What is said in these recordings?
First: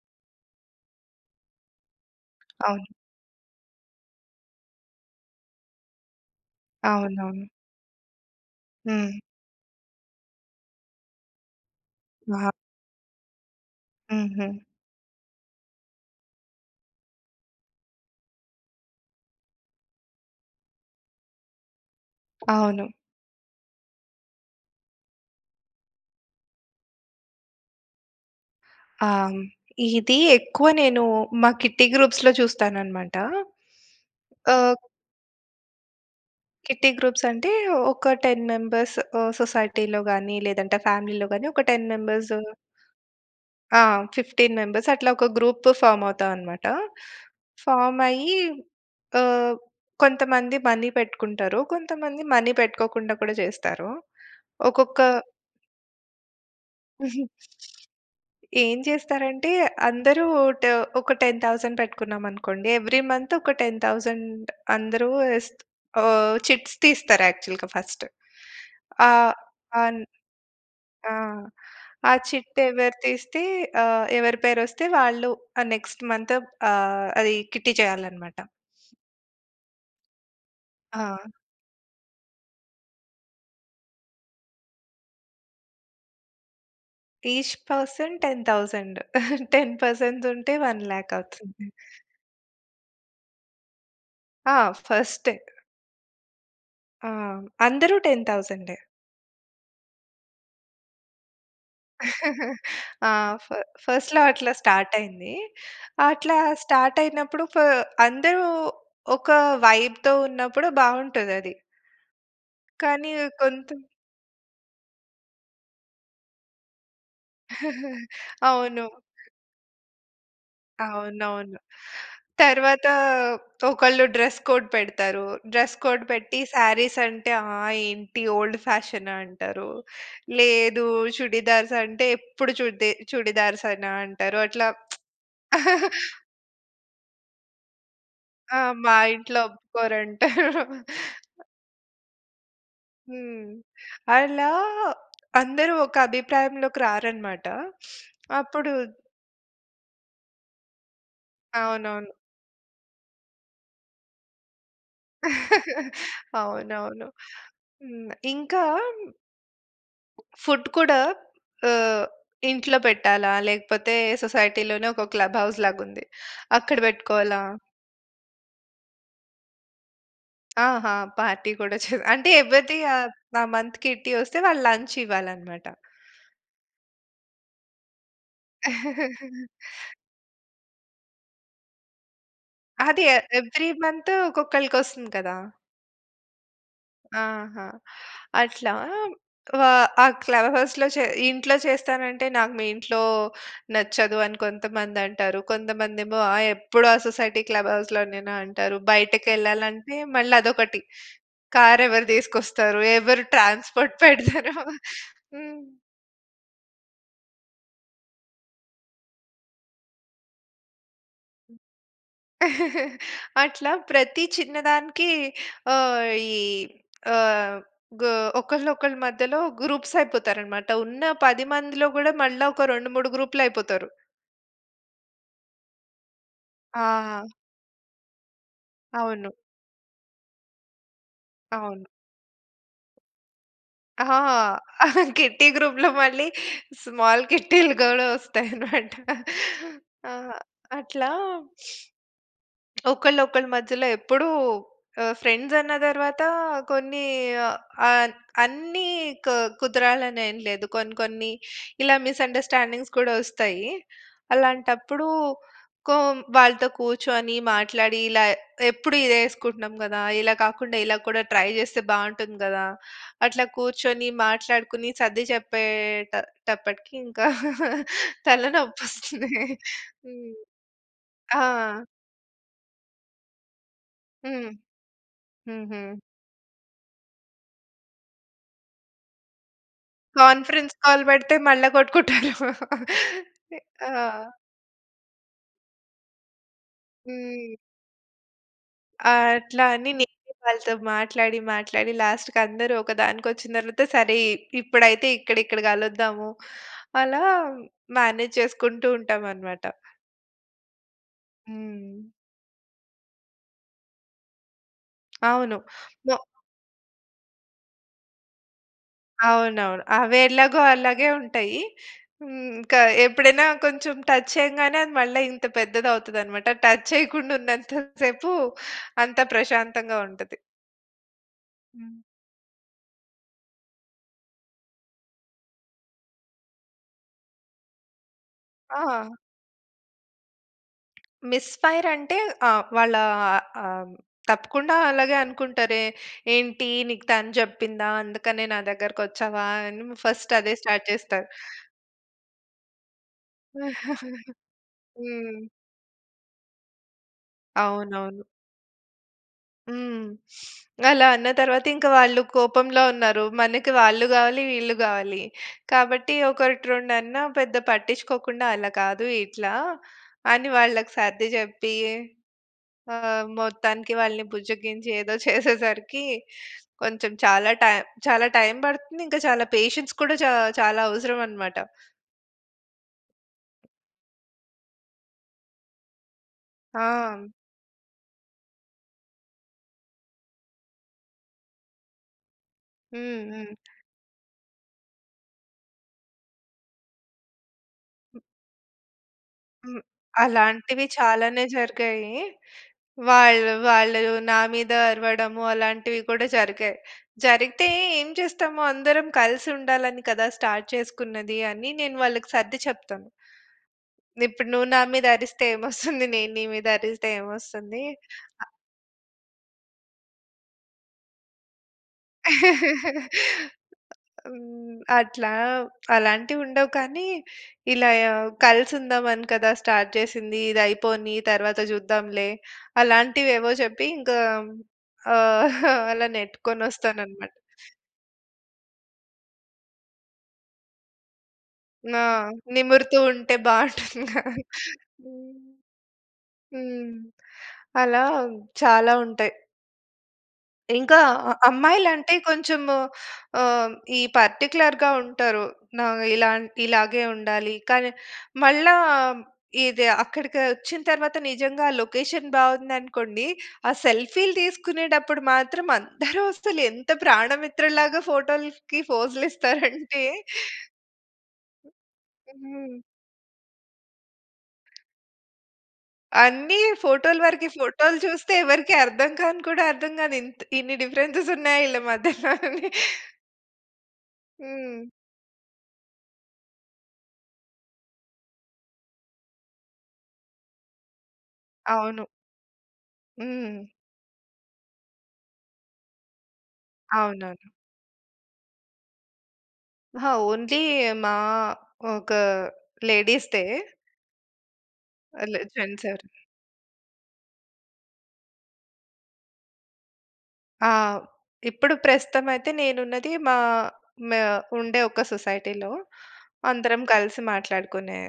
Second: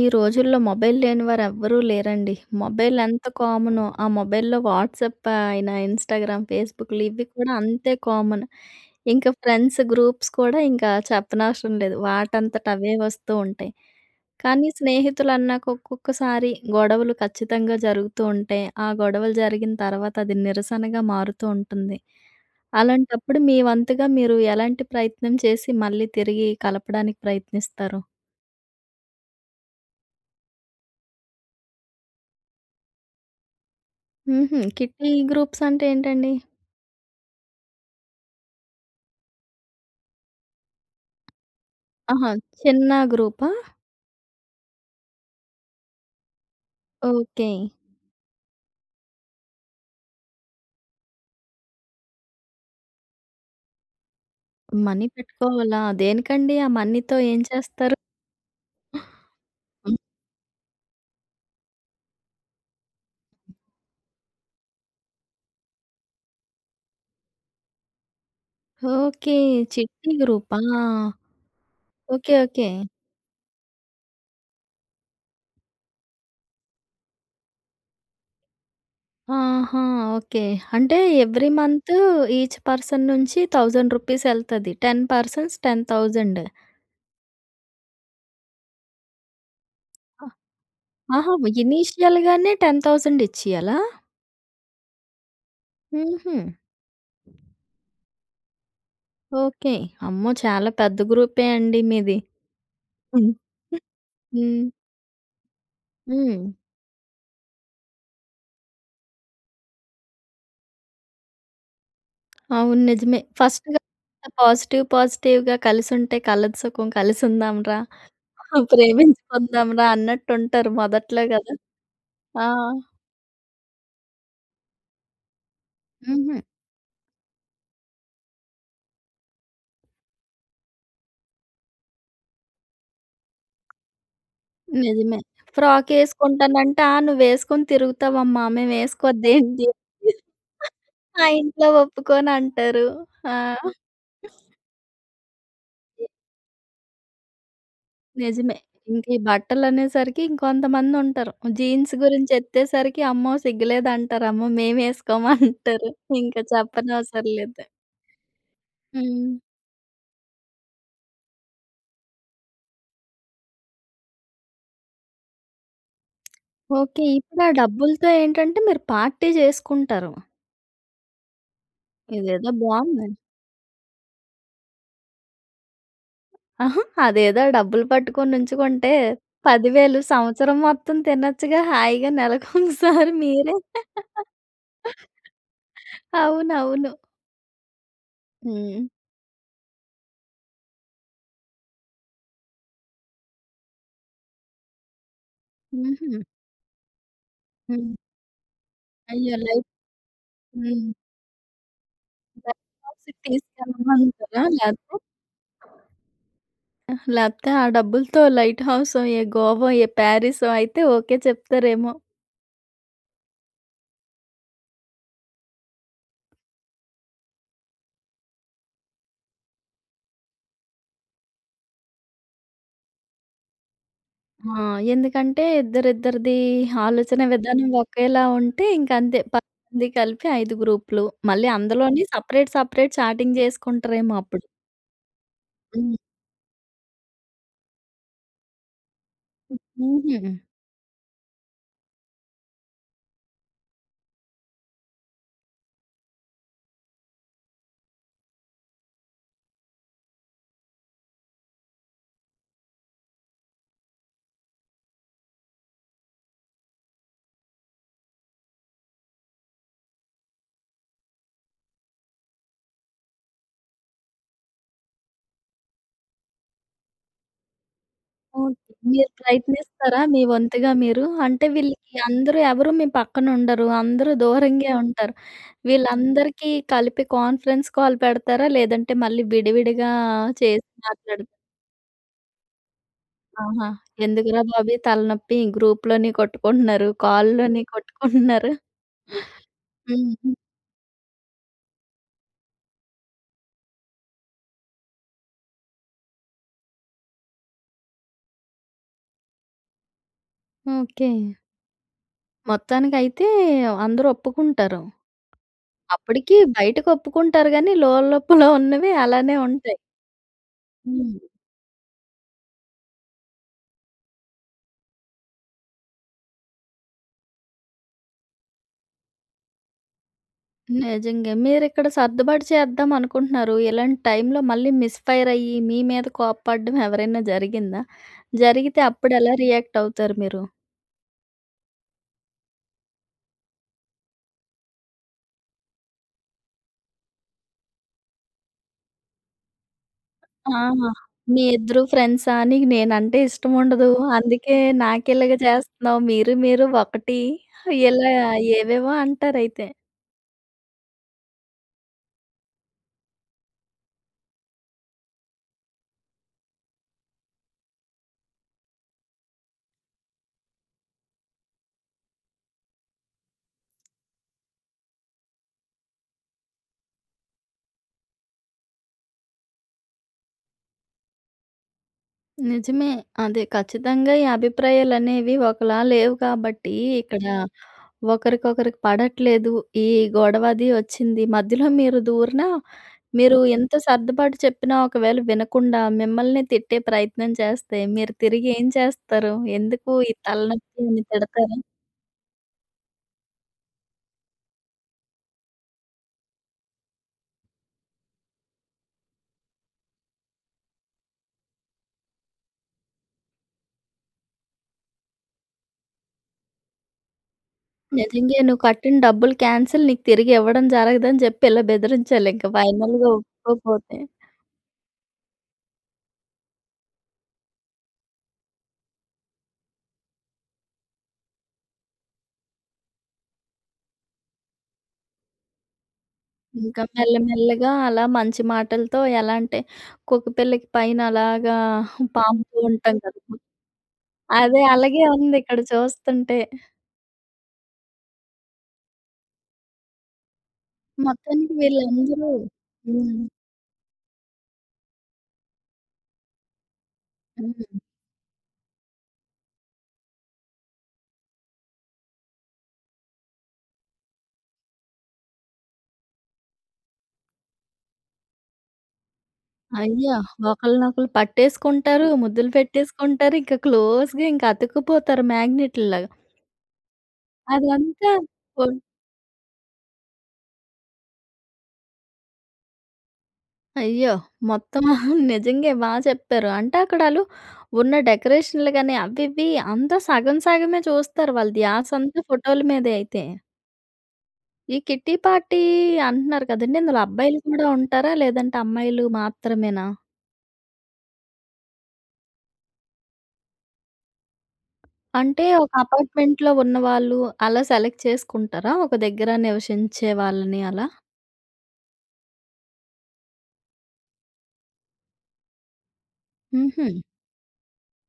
ఈ రోజుల్లో మొబైల్ లేని వారు ఎవ్వరూ లేరండి. అవును. మొబైల్ ఎంత కామనో, ఆ మొబైల్‌లో వాట్సాప్ అయిన, ఇన్‌స్టాగ్రామ్, ఫేస్‌బుక్‌లు ఇవి అవునవును. కూడా అంతే కామన్. హ్మ్. ఇంకా ఫ్రెండ్స్ గ్రూప్స్ కూడా ఇంకా చెప్పనవసరం లేదు. అహా! వాటంతట అవే వస్తూ ఉంటాయి. హుహు. కానీ స్నేహితులు అన్నాక ఒక్కొక్కసారి గొడవలు ఖచ్చితంగా జరుగుతూ ఉంటే ఆ గొడవలు జరిగిన తర్వాత అది నిరసనగా మారుతూ ఉంటుంది. అవును. అలాంటప్పుడు, మీ వంతుగా మీరు ఎలాంటి ప్రయత్నం చేసి మళ్ళీ తిరిగి కలపడానికి ప్రయత్నిస్తారు? ఆ! ఇది ఎక్కువ నేను మా కిట్టీ గ్రూప్స్‌లో చూస్తాను అన్నమాట. హుహు. ఆహ్ కిట్టి గ్రూప్స్ అంటే ఏంటండి? కిట్టీ గ్రూప్స్ అంటే ఒక 10 మెంబ‌ర్సు ఆహ్, సొసైటీలో గాని లేదంటే ఫ్యామిలీలో గాని ఒక 10 ఆహా! మెంబర్సు. చిన్న గ్రూపా? ఆ! 15 మెంబర్స్ అట్లా ఒక గ్రూపు ఫార్మ్ అవుతాం అన్నమాట. ఓకే. ఫార్మ్ అయ్యి ఆహ్, కొంతమంది మనీ పెట్టుకుంటారు. కొంతమంది మనీ పెట్టుకోకుండా కూడా చేస్తారు. ఒక్కొక్క మనీ పెట్టుకోవాలా? దేనికండి ఆ మనీతో ఏం చేస్తారు? ఏం చేస్తారంటే హ్మ్. అందరూ ట్ ఒక రూ. 10,000 పెట్టుకున్నాం అనుకోండి, ఎవ్రి మంతు ఒక రూ. 10,000 అందరు ఇస్త ఆహ్, చిట్స్ తీస్తారు యాక్చువల్‌గా ఫస్టు. ఆ! ఓకే. అన్ చిట్టి గ్రూపా! ఆ! ఆ ఓకే. Chit okay. ఎవరు తీస్తే ఆహ్, ఎవరి పేరు వస్తే వాళ్ళు ఆ నెక్స్ట్ మంత్ ఆహ్, అది కిట్టీ చేయాలి అన్నమాట. ఆహా! ఓకే. అంటే ఆ! ఎవ్రీ మంతు ఈచ్ పర్సన్ నుంచి రూ. 1000 ఎళ్తది. 10 పర్సన్స్ 10 ఈచ్ పర్సన్ రూ. 10,000 రూ. 10 పర్సెన్స్ ఉంటే రూ. 1,00,000 ఆహా! అవుతుంది. ఇనీషియల్‌గానే 10,000 ఇచ్చియాలా? ఆ! ఫస్ట్. హుహు. ఆ! అందరూ 10 ఓకే. అమ్మో! చాలా పెద్ద గ్రూపే అండి మీది. ఆ! ఫ ఫస్ట్‌లో అట్లా హ్మ్. స్టార్ట్ అయింది. అట్లా హ్మ్. అయినప్పుడు ఫ అందరూ ఒక వైబ్‌తో ఉన్నప్పుడు బావుంటదది. అవును కానీ నిజమే! ఫస్ట్‌ కొంత [unintelligible] పాజిటివ్ పాజిటివ్‌గా కలిసుంటే కలదు సుఖం, కలిసుందాంరా, ఆ! అవును. ప్రేమించుకుందాంరా అన్నట్టుంటారు మొదట్లో కదా! అవునవును. ఆ! తర్వాతా ఒకళ్ళు డ్రెస్ కోడ్ పెడతారు. డ్రెస్ కోడ్ పెట్టి హుహు. సారీస్ అంటే ఆహ్ ఏంటి ఓల్డ్ ఫ్యాషన్ అంటారు. లేదు, చుడీదార్స్ అంటే ఎప్పుడు చుడ్‌దె చుడీదార్సేనా అంటారు. అట్లా నిజమే! ఫ్రాక్ ఏసుకుంటానంటే ఆహ్, నువ్వేసుకొని తిరుగుతావమ్మా! ఆ! మా ఇంట్లో మేమేసుకోద్దేంటి! ఒప్పుకోరంటారు. ఆ ఇంట్లో ఒప్పుకోనంటారు. ఆ! హ్మ్. అలా అందరూ ఒక అభిప్రాయంలోకి రారన్నమాట. నిజమే! అప్పుడూ ఇంకీ బట్టలనేసరికి ఇంకొంతమందుంటారు. జీన్స్ అవునవును. గురించి ఎత్తేసరికి అమ్మో! సిగ్గులేదంటారు. అమ్మో! మేమేసుకోమంటారు! ఇంక అవునవును. చెప్పనవసరం లేదు. హ్మ్. ఇంకా హ్మ్. ఫుడ్ కూడా ఆహ్, ఇంట్లో పెట్టాలా? లేకపోతే సొసైటీలోనే ఒక క్లబ్ హౌస్‌లాగుంది అక్కడ ఓకే. పెట్టుకోవాలా ఇప్పుడా ఆ డబ్బులతో ఏంటంటే మీరు పార్టీ చేసుకుంటారు! ఆహా! పార్టీ కూడా చె అంటే ఇదేదో ఎవరిది ఆ బావుంది. ఆ మంత్ కిట్టి వస్తే వాళ్ళు లంచ్ ఇవ్వాలనమాట. అదేదో ఆ డబ్బులు పట్టుకొనుంచుకుంటే రూ. 10,000 సంవత్సరం మొత్తం తినచ్చుగా! హాయిగా అది నెలకోసారి ఎ మీరే! ఎవ్రీ మంత్ ఒక్కొక్కళ్ళకొస్తుంది కదా! అవునవును. ఆహా! అట్లా హ్మ్. ఆహ్, వ క్లవ్ హౌస్‌లో చె ఇంట్లో చేస్తానంటే, నాకు మీ ఇంట్లో నచ్చదు అని కొంతమందంటారు. కొంతమందేమో హుహు. ఆ ఎప్పుడూ ఆ సొసైటీ క్లబ్ హ్మ్. హౌస్‌లోనేనా అంటారు. అయ్యో! లైఫ్ బయటకెళ్ళాలంటే, మళ్ళా అదొకటి హ్మ్. కార్ ఎవరు తీసుకొస్తారు? బ్రేక్‌ఫాస్ట్‌కి ఎవరు ట్రాన్స్‌పోర్ట్ తీసుకెళ్ళమంటారా పెడతారు. లే‌తే? హ్మ్. లేపోతే ఆ డబ్బులతో లైట్ హౌసో, ఏ గోవో, ఏ పారిసో అయితే ఓకే చెప్తారేమో? అట్లా ప్రతి చిన్నదానికి ఆహ్, ఈ ఆహ్, గూ ఒకళ్ళ ఒకళ్ళ మధ్యలో గ్రూప్స్ అయిపోతారన్నమాట. ఉన్న 10 మందిలో కూడా మళ్ళా ఒక 2, 3 గ్రూప్‌లైపోతారు. ఆ! ఎందుకంటే ఇద్దరి, ఇద్దరిది ఆహా! ఆలోచనా విధానం ఒకేలా ఉంటే ఇంక అంతే, అవును. 10 మంది కలిపి, 5 గ్రూప్‌లు. మళ్ళీ అవును. అందులోని సెపరేట్, సెపరేట్ చాటింగ్ చేసుకుంటారేమో అహాహా! అప్పుడు. కిట్టీ గ్రూప్‌లో హ్మ్. మళ్ళీ స్మాల్ కిట్టీలు గూడా ఒస్తాయి అన్నమాట. ఆహ్, హుహు. అట్లా ఒకళ్ళ, ఒకళ్ళ మధ్యలో ఎప్పుడూ ఆహ్, ఫ్రెండ్స్ అన్న తరువాత కొన్ని ఆహ్, అన్నీ క్ కుదరాలనెం లేదు. కొన్ని, కొన్ని ఇలా మిసండర్స్టాండింగ్స్ కూడా ఒస్తాయి. అలాంటప్పుడు, కొ వాళ్ళతో కూర్చొని, మాట్లాడి ఇలా ఎప్పుడు ఇదే ఎసుకుంటున్నాం కదా! ఇలా కాకుండా ఇలా కూడా ట్రై చేస్తే బాగుంటుంది గదా! అట్లా కూర్చొని, మాట్లాడుకొని, సర్ది చెప్పేటటప్పటికి ఇంకా ఓకే. తలనొప్పి మీరు ఒస్తుంది. ప్రయత్నిస్తారా, మీ హ్మ్. వంతుగా మీరు? ఆ! అంటే వీళ్ళకి అందరూ ఎవరు మీ పక్కన ఉండరు. అందరూ హ్మ్. దూరంగే ఉంటారు. హుహు. వీళ్ళందరికీ కలిపి కాన్ఫరెన్స్ కాల్ పెడతారా? లేదంటే, మళ్ళీ విడివిడిగా చేసి కాన్ఫరెన్స్ కాల్ మాట్లాడు పెడితే మళ్ళా కొట్టుకుంటారేమో ఇ ఆహా! ఆ! ఎందుకురా బాబు ఈ తలనొప్పి, గ్రూప్‌లోని కొట్టుకుంటున్నారు. హ్మ్. కాల్‌ల్లోని కొట్టుకుంటున్నారు. ఆహ్, అట్లా అని నేనె హుహు. వాళ్ళతో మాట్లాడి, మాట్లాడి లాస్ట్‌కి అందరూ ఒకదానికి ఒచ్చిన తరువాత సరే, ఇ ఇప్పుడైతే ఇక్కడ, ఇక్కడ కలుద్దాము. అలా మేనేజ్ చేసుకుంటూ ఉంటాం అన్నమాట. ఓకే. హ్మ్. మొత్తానికైతే అందరూ ఒప్పుకుంటారు. అవును. మొ అప్పటికి బయటకి ఒప్పుకుంటారు గాని, లోలోపల ఉన్నవి అలానే ఉంటాయి. అవునవును. అవి ఎలాగో అలాగే హ్మ్. ఉంటాయి. హ్మ్‌, కా ఎప్పుడైనా కొంచెం టచ్ చేయంగానే అది మళ్ళా ఇంత పెద్దది అవుతదన్నమాట టచ్ చేయకుండా ఉన్నంత సేపు అంత ప్రశాంతంగా ఉంటది. నిజంగే. మీరు ఇక్కడ హ్మ్. సర్దుబాటు చేద్దాం అనుకుంటున్నారు. ఇలాంటి టైమ్‌లో మళ్ళీ మిస్ ఫైర్ అయ్యి, మీ మీద కోప్పడడం ఎవరైనా జరిగిందా? జరిగితే ఆ! అప్పుడు ఎలా రియాక్ట్ అవుతారు మీరు? మిస్ ఫైర్ అంటే ఆ! వాళ్ళా ఆహ్, తప్పకుండా అలాగే అనుకుంటారే, "ఏంటి నీకు తను చెప్పిందా? అందుకనే నా దగ్గరకి వచ్చావా?" అని ఫస్ట్ అదే స్టార్ట్ ఆహా! చేస్తారు. "మీ ఇద్దరు ఫ్రెండ్సా, నీకు నేనంటే ఇష్టం ఉండదు. అందుకే నాకు ఇలాగ హ్మ్. చేస్తున్నావు. మీరు మీరు ఒకటి" ఇలా అవునవును. ఏవేవో అంటారు అయితే. హ్మ్. అలా అన్న తరువాత ఇంక వాళ్ళు కోపంలో ఉన్నారు. మనకు వాళ్ళు కావాలి, వీళ్ళు కావాలి. కాబట్టి ఒకటి రెండన్నా పెద్ద పట్టించుకోకుండా "అలా కాదు ఇట్లా" అని వాళ్ళకి సర్ది చెప్పి ఆహ్, మొత్తానికి వాళ్ళని బుజ్జగించి, ఏదో చేసేసరికి కొంచెం చాలా టైమ్ చాలా టైమ్ పడుతుంది ఇక చాలా పేషెన్స్ కూడా చా చాలా అవసరం అన్నమాట. నిజమే. అది ఖచ్చితంగా ఈ అభిప్రాయాలు అనేవి ఒకలా లేవు కాబట్టి, ఆ! ఇక్కడ ఒకరికొకరికి పడట్లేదు. ఈ గొడవ అది ఒచ్చింది. మధ్యలో మీరు దూరినా హ్మ్. మీరు హ్మ్. ఎంత సర్దుబాటు చెప్పినా ఒకవేళ వినకుండా, మిమ్మల్ని తిట్టే ప్రయత్నం చేస్తే, మీరు తిరిగి ఏం చేస్తారు? హ్మ్. ఎందుకు ఈ తలనొప్పి అలాంటివి అని చాలానే తిడతార? జరిగాయి. వాళ్ళు, వాళ్ళు నా మీద అరవడము అలాంటివి కూడా జరిగాయి. జరిగితే ఏం చేస్తాము, "అందరం కలిసి ఉండాలని కదా! స్టార్ట్ చేసుకున్నది" అని నేను వాళ్ళకి సర్ది చెప్తాను. ఇప్పుడు నువ్వు నా మీద అరిస్తే ఏమొస్తుంది. నేను నీ మీద అరిస్తే ఏమొస్తుంది? నిజంగే, అ నువ్వు కట్టిన డబ్బులు కాన్సెల్. నీకు తిరిగి ఇవ్వడం జరగదని జెప్పి. ఇలా బెదిరించాలి ఇంక ఫైనల్‌గా ఒప్పుకోపోతే. హ్మ్, అట్లా. అలాంటివి ఉండవు కానీ, ఇలా యా "కలిసి ఉందాం అని కదా! స్టార్ట్ చేసింది. ఇది అయిపోని తరువాత జూద్దాంలే." అలాంటివి ఏవో చెప్పి ఇంకా ఆహ్, అలా నెట్టుకొని ఇంకా ఒస్తాననమాట. మెల్లమెల్లగా అలా మంచి మాటలతో ఎలా అంటే, కుక్కపిల్లకి పైన అలాగా ఆ! పాముతూ ఉంటాం నిమురుతూ కదా! ఉంటే బాంటుందిగా! అదే అలాగే హ్మ్. ఉంది ఇక్కడ చూస్తుంటే. హ్మ్. అలా చాలా ఉంటాయి. ఇంకా అ మొత్తానికి అమ్మాయిలంటే వీళ్ళందరూ కొంచెం హ్మ్. ఆహ్, ఈ పార్టిక్యులర్‌గా ఉంటారు. న ఇలా ఇలాగే ఉండాలి. హ్మ్. కానీ, మళ్ళా ఇది అక్కడికి వచ్చిన తర్వాత నిజంగా ఆ లొకేషన్ బాగుందనుకోండి. ఆ సెల్ఫీలు తీసుకునేటప్పుడు మాత్రం అందరూ అసలు ఎంత ప్రాణమిత్రులాగా ఫోటోల్‌కి ఫోజులిస్తారంటే. అయ్యా! ఒకళ్ళనొకళ్ళు పట్టేసుకుంటారు, ముద్దులు హ్మ్. పెట్టేసుకుంటారు. ఇంకా క్లోజ్‌గా ఇంకా అతుక్కుపోతారు మాగ్నెటులాగ. అన్ని ఫోటో‌లు వరకే. ఫోటో‌లు అదంతా చూస్తే కొ ఎవరికి అర్థంకాను కూడా, అర్థం కాదు. ఇంత ఇన్ని డిఫరెన్స్ ఉన్నాయి వీళ్ళ మధ్యలా అని. అయ్యో! హ్మ్. మొత్తమా నిజంగా బాగా చెప్పారు. అంటే అక్కడ వాళ్ళు ఉన్న డెకరేషన్‌లు గాని, అవి ఇవి అంతా సగం సగమే చూస్తారు. వాళ్ళ అవును. ధ్యాసంతా ఫోటోలు మీద అయితే. హ్మ్. ఈ కిట్టి పార్టీ అంటున్నారు కదండీ! ఇందులో అబ్బాయిలు అవునవును. కూడా ఉంటారా? లేదంటే అమ్మాయిలు మాత్రమేనా? అహా! ఓన్లీ మా ఒక లేడీస్‌దే. అ! అంటే, లేదు ఒక ఫ్రెండ్స్ [unintelligible] అపార్ట్మెంట్‌లో ఉన్నవాళ్ళు, అలా సెలెక్ట్ చేసుకుంటారా? ఒక దగ్గర నివసించే వాళ్ళని ఆ! అలా. ఇప్పుడు ప్రస్తుతం అయితే నేను ఉన్నది. మా మా ఉండే ఒక సొసైటీలో. అందరం హుహు. కలిసి మాట్లాడుకునే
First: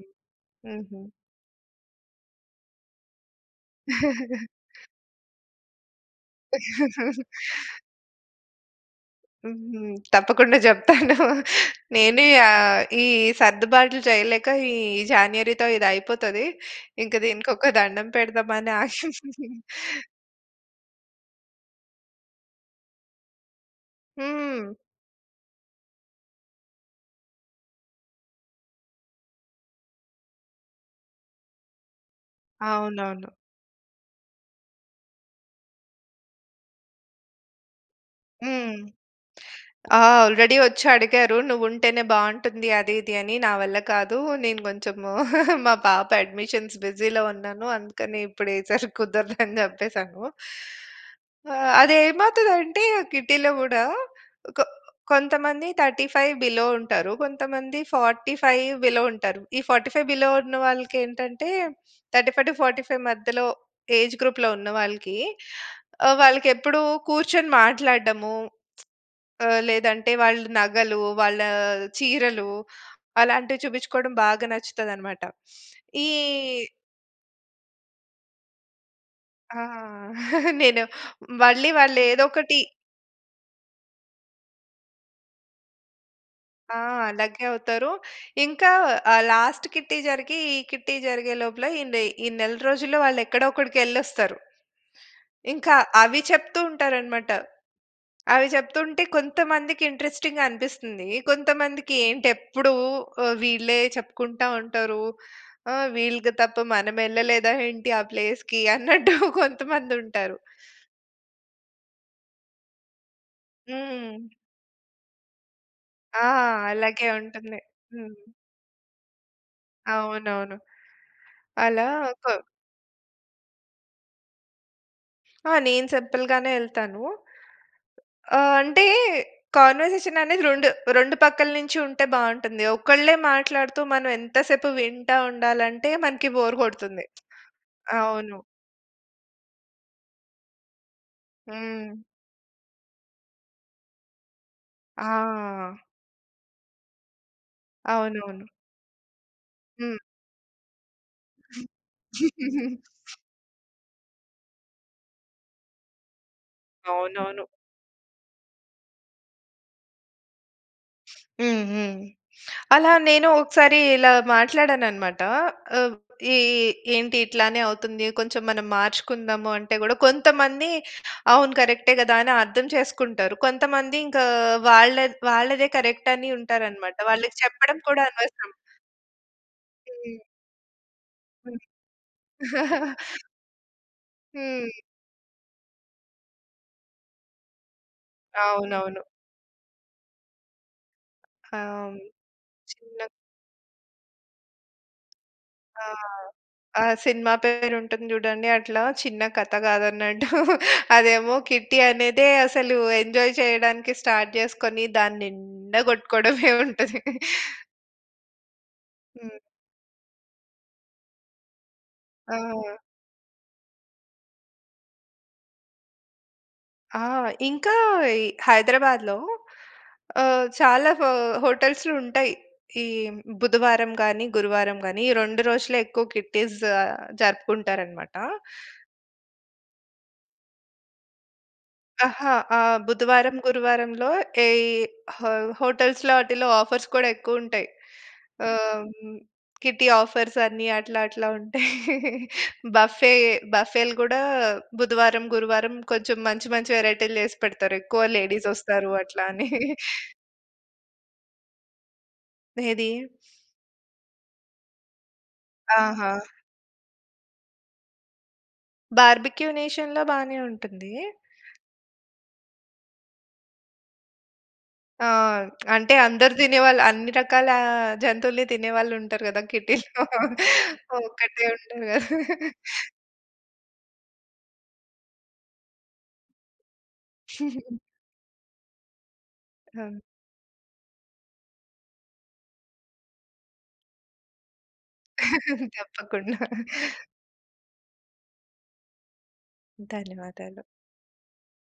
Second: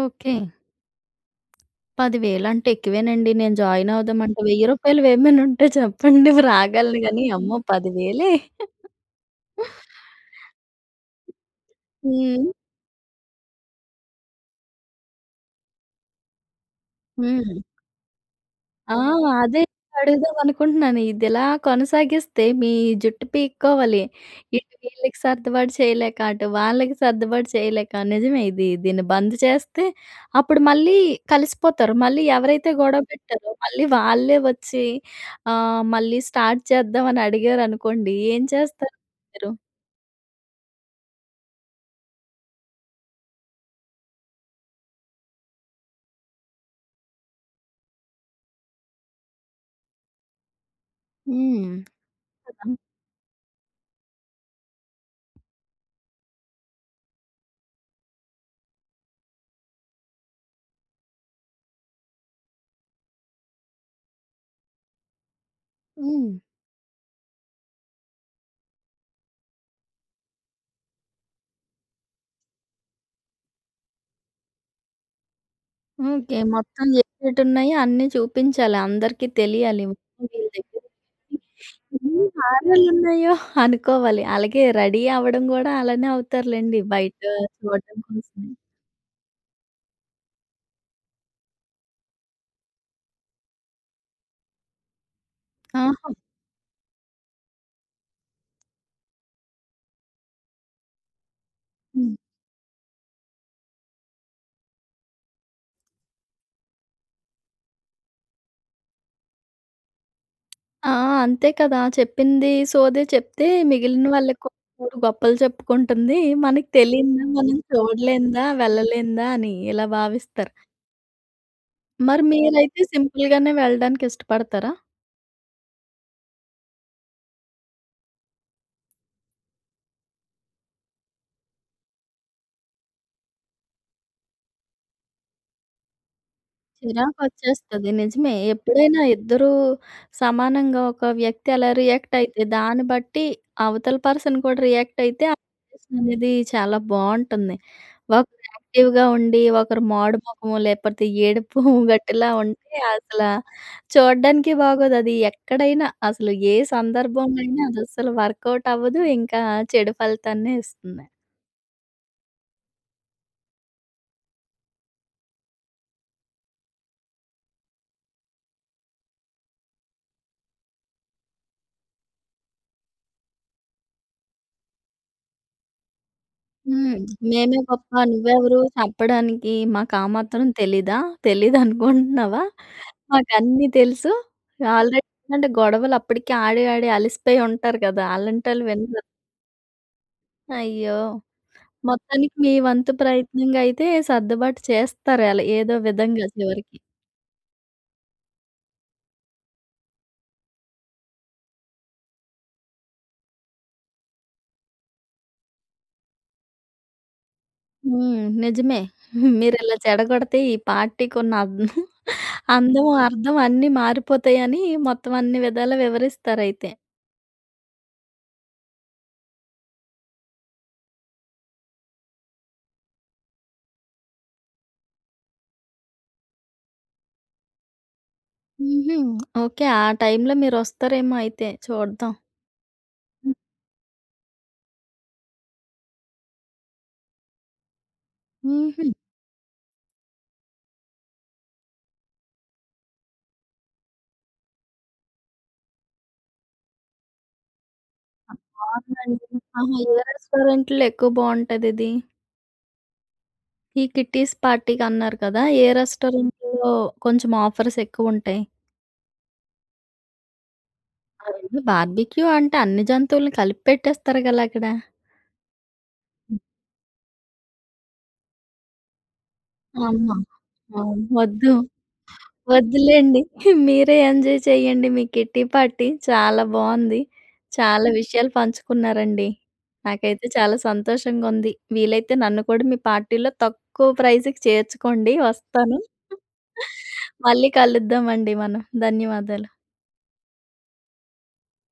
ఓకె. హ్మ్. 10000 అంటే ఎక్కువేనండి. నేను జాయిన్ అవుదామంటే వెయ్యి రూపాయలువి ఏమైనా ఉంటే చెప్పండి రాగలను గాని, అమ్మో! పదివేలే! హుహు. తప్పకుండా చెప్తాను. నేను హ్మ్. ఆహ్, ఈ సర్దుబాటు‌లు చేయలేక ఈ జాన్యురీతో ఇది అయిపోతది. ఇంక దీనికి హ్మ్. ఒక దండం పెడదాం అని ఆ! ఆషి అదే అడుగుదాం అనుకుంటున్నాను. ఇది ఇలా కొనసాగిస్తే మీ జుట్టు పీక్కోవాలి. హ్మ్. ఇటు వీళ్ళకి సర్దుబాటు చేయలేక, అటు వాళ్ళకి సర్దుబాటు చేయలేక. నిజమే ఇది దీన్ని బంద్ చేస్తే అప్పుడు మళ్ళీ కలిసిపోతారు. మళ్ళీ ఎవరైతే గొడవ అవునవును. పెట్టారో మళ్ళీ వాళ్ళే వచ్చి "ఆహ్, మళ్ళీ స్టార్ట్ చేద్దాం" అని అడిగారనుకోండి. ఏం హ్మ్. చేస్తారు మీరు? ఆ! ఆల్రెడీ ఒచ్చి అడిగారు. నువ్వుంటేనే బాగుంటుంది అది ఇది అని. నా వల్ల కాదు. నేను కొంచెం మా పాప అడ్మిషన్స్ బిజీలో ఉన్నాను అందుకని ఇప్పుడు ఈ సారి కుదరదు, అని చెప్పేసాను. హ్మ్. అది ఏమవుతది అంటే కిట్టీలో కూడా కొ కొంతమంది 35 బిలో ఉంటారు. కొంతమంది 45 బిలో ఉంటారు. ఈ 45 బిలో ఉన్న వాళ్ళకి ఏంటంటే 35-45 మధ్యలో ఏజ్ గ్రూప్‌లో ఉన్నవాళ్ళకి ఆహ్, హ్మ్. వాళ్ళకి ఎప్పుడు కూర్చొని మాట్లాడడము. ఆహ్, లేదంటే వాళ్ళ నగలు, వాళ్ళ చీరలు అలాంటివి చూపించుకోవడం బాగా నచ్చుతది అన్నమాట. ఈ ఓకె. మొత్తం ఏటి ఏటున్నాయి అన్నీ చూపించాలి, అందరికి ఆ! తెలియాలి. నేను [unintelligible] మళ్ళీ వాళ్ళు ఏదో ఎన్ని ఒకటి సార్లు ఉన్నాయో అనుకోవాలి. అలాగే రెడీ అవ్వడం కూడా అలానే అవుతారు ఆ! లెండి. బయట అలాగే అవుతారు. చూడడం ఇంకా ఆహ్, లాస్ట్ కిట్టీ జరిగీ, ఈ కిట్టీ జరిగే లోపల ఇందె ఈ నెల రోజుల్లో వాళ్ళు ఎక్కడో ఒకడికి వెళ్ళొస్తారు. ఇంకా ఆహా! అవి చెప్తూ ఉంటారు అన్నమాట. అవి చెప్తుంటే కొంతమందికి ఇంట్రెస్టింగ్‌గా అనిపిస్తుంది. కొంతమందికి హ్మ్. ఏంటి ఎప్పుడు ఆహ్, వీళ్ళే చెప్పుకుంటా ఉంటారు. ఆహ్, వీళ్ళకి తప్ప మనం వెళ్ళలేదా ఏంటి ఆ ప్లేస్‌కి అన్నట్టు కొంతమంది ఉంటారు. ఆ! అంతే కదా! చెప్పింది సోది చెప్తే, మిగిలిన హ్మ్. వాళ్ళకి గొప్పలు చెప్పుకుంటుంది. ఆ! మనకు అలాగే తెలియనిదా, మనం ఉంటుంది. హ్మ్. చూడలేందా వెళ్ళలేందా అని, ఇలా భావిస్తారు. అవునవును. అలా మరి ఒక మీరైతే సింపుల్‌గానే వెళ్ళడానికి ఇష్టపడతారా? ఆ! నేను సింపుల్‌గానే ఎళ్తాను. ఆహ్, అంటే కన్వర్జేషన్ అనేది రెండు, రెండు పక్కల నుంచి ఉంటే బావుంటుంది. ఒకళ్ళే మాట్లాడుతూ మనం ఎంత సేపు వింటా ఉండాలంటే మనకు బోర్ కొడుతుంది. చిరాకొచ్చేస్తాది నిజమే. అవును. ఎప్పుడైనా ఇద్దరు సమానంగా ఒక వ్యక్తి ఎలా హ్మ్. రియాక్ట్ అయితే, దాన్ని బట్టి అవతల పర్సన్ కూడా రియాక్ట్ అయితే ఆ! రిలేషన్ అనేది చాలా బావుంటుంది. ఒకరు అవునవును. యాక్టివ్‌గా ఉండి, ఒకరు హ్మ్. మాడు మొఖము లేకపోతే ఏడుపు గొట్టు‌లా ఉంటే అసలు చూడడానికి బాగోదు. అది ఎక్కడైనా, అసలు ఏ అవునవును. సందర్భమైనా అది అస్సలు వర్కౌట్ అవ్వదు. ఇంకా చెడు ఫలితాన్నే ఇస్తుంది. హ్మ్, హ్మ్. అలా నేను ఒకసారి ఇలా మాట్లాడానన్నమాట. ఆహ్, ఇ ఇ ఏంటి ఇట్లానే అవుతుంది. కొంచెం మనం మార్చుకుందాము అంటే కూడా కొంతమంది "అవును కరెక్టే కదా!" అని అర్థం చేసుకుంటారు. కొంతమంది ఇంకా వాళ్ళ వాళ్ళదే కరెక్ట్ అని ఉంటారు అన్నమాట. హ్మ్. వాళ్ళకి "మేమే చెప్పడం గొప్ప కూడా నువ్వు అనవసరం. ఎవరు చెప్పడానికి? మాకు ఆ హ్మ్. మాత్రం తెలీదా? హ్మ్. తెలీదనుకుంటున్నావా? మాకు అన్నీ తెలుసు." హ్మ్. ఆల్రెడీ ఏంటంటే గొడవలు అప్పటికి ఆడి ఆడి అలిసిపోయి ఉంటారు కదా! అలాంటోళ్ళు వినరు. అవునవును. అయ్యో! అహ్, హ్మ్. మొత్తానికి మీ వంతు చిన్నగ ప్రయత్నంగా అయితే సర్దుబాటు చేస్తారు. ఏలా ఏదో ఆ! విధంగా చివరికి. ఆ సినిమా పేరు ఉంటుంది చూడండి! అట్లా చిన్న కథ కాదన్నట్టు, అదేమో కిట్టీ అనేదే అసలు ఎంజాయ్ చేయడానికి స్టార్ట్ చేసుకొని దాన్నిండా కొట్టుకోవడమే ఉంటది. హ్మ్. నిజమే హ్మ్. మీరు ఇలా చెడగొడితే ఈ పార్టీకి ఉన్న అన్ ఆ! అందం, అర్థం అన్నీ మారిపోతాయని, మొత్తం అన్ని విధాలా వివరిస్తారు అయితే. ఆ! ఇంకా ఈ 'హైదరాబాద్‌లో' ఆహ్, చాలా హొ హోటల్స్‌లు ఉంటాయి. ఈ బుధవారం గాని, గురువారం గాని ఈ రెండు రోజులే ఎక్కువ కిట్టీస్ జరుపుకుంటారనమాట. హుహు. ఓకే. ఆ టైంలో మీరు వస్తారేమో అయితే చూద్దాం? అహా! ఆహ్, బుధవారం, హ్మ్. గురువారంలో ఎయి హొ హొటల్స్‌లో ఆటిల్లో ఆఫర్స్ కూడా ఎక్కువ ఉంటయి. ఆహ్, హుహు. హ్మ్. కిట్టీ ఆఫర్స్ అని అట్లా, అట్లా ఉంటయి. బఫే బఫేలు కూడా బుధవారం, గురువారం కొంచెం మంచి, మంచి వేరైటీలు చేసి పెడతారు. ఎక్కువ లేడీస్ వస్తారు ఆర్డనరీ అట్లా ఏ అని. ఆహా! రెస్టారెంట్‌లో ఎక్కువ బావుంటది ఇది? ఏది? ఈ కిట్టీస్ పార్టీకి అన్నారు కదా! ఏ ఆహా! రెస్టారెంట్‌లో కొంచెం ఆఫర్స్ ఎక్కువ ఉంటాయి? 'బార్బిక్యూ నేషన్‌లో' బానే ఉంటుంది. అవన్నీ బార్బిక్యూ అంటే, అన్ని జంతువుల్ని కలిపెట్టేస్తారు కలా అక్కడ. ఆ! అంటే అందరు హ్మ్. తినేవాళ్ళు అన్ని రకాల జంతువుల్ని తినేవాళ్ళు ఉంటారు కదా! కిట్టీ‌లో. అమ్మా! ఆమ్ ఒక్కటే వద్దు. ఉండదు కదా! వద్దులెండి. మీరే ఎంజాయ్ చేయండి, మీ కిట్టి పార్టీ. చాలా బావుంది. చాలా విషయాలు పంచుకున్నారండి. ఆా! నాకైతే చాలా సంతోషంగా ఉంది. వీలైతే నన్ను కూడా మీ పార్టీలో తక్కువ ప్రైజ్‌కి చేర్చుకోండి వస్తాను. తప్పకుండా. మళ్ళీ కలుద్దాం అండి మనం. ధన్యవాదాలు. ధన్యవాదాలు.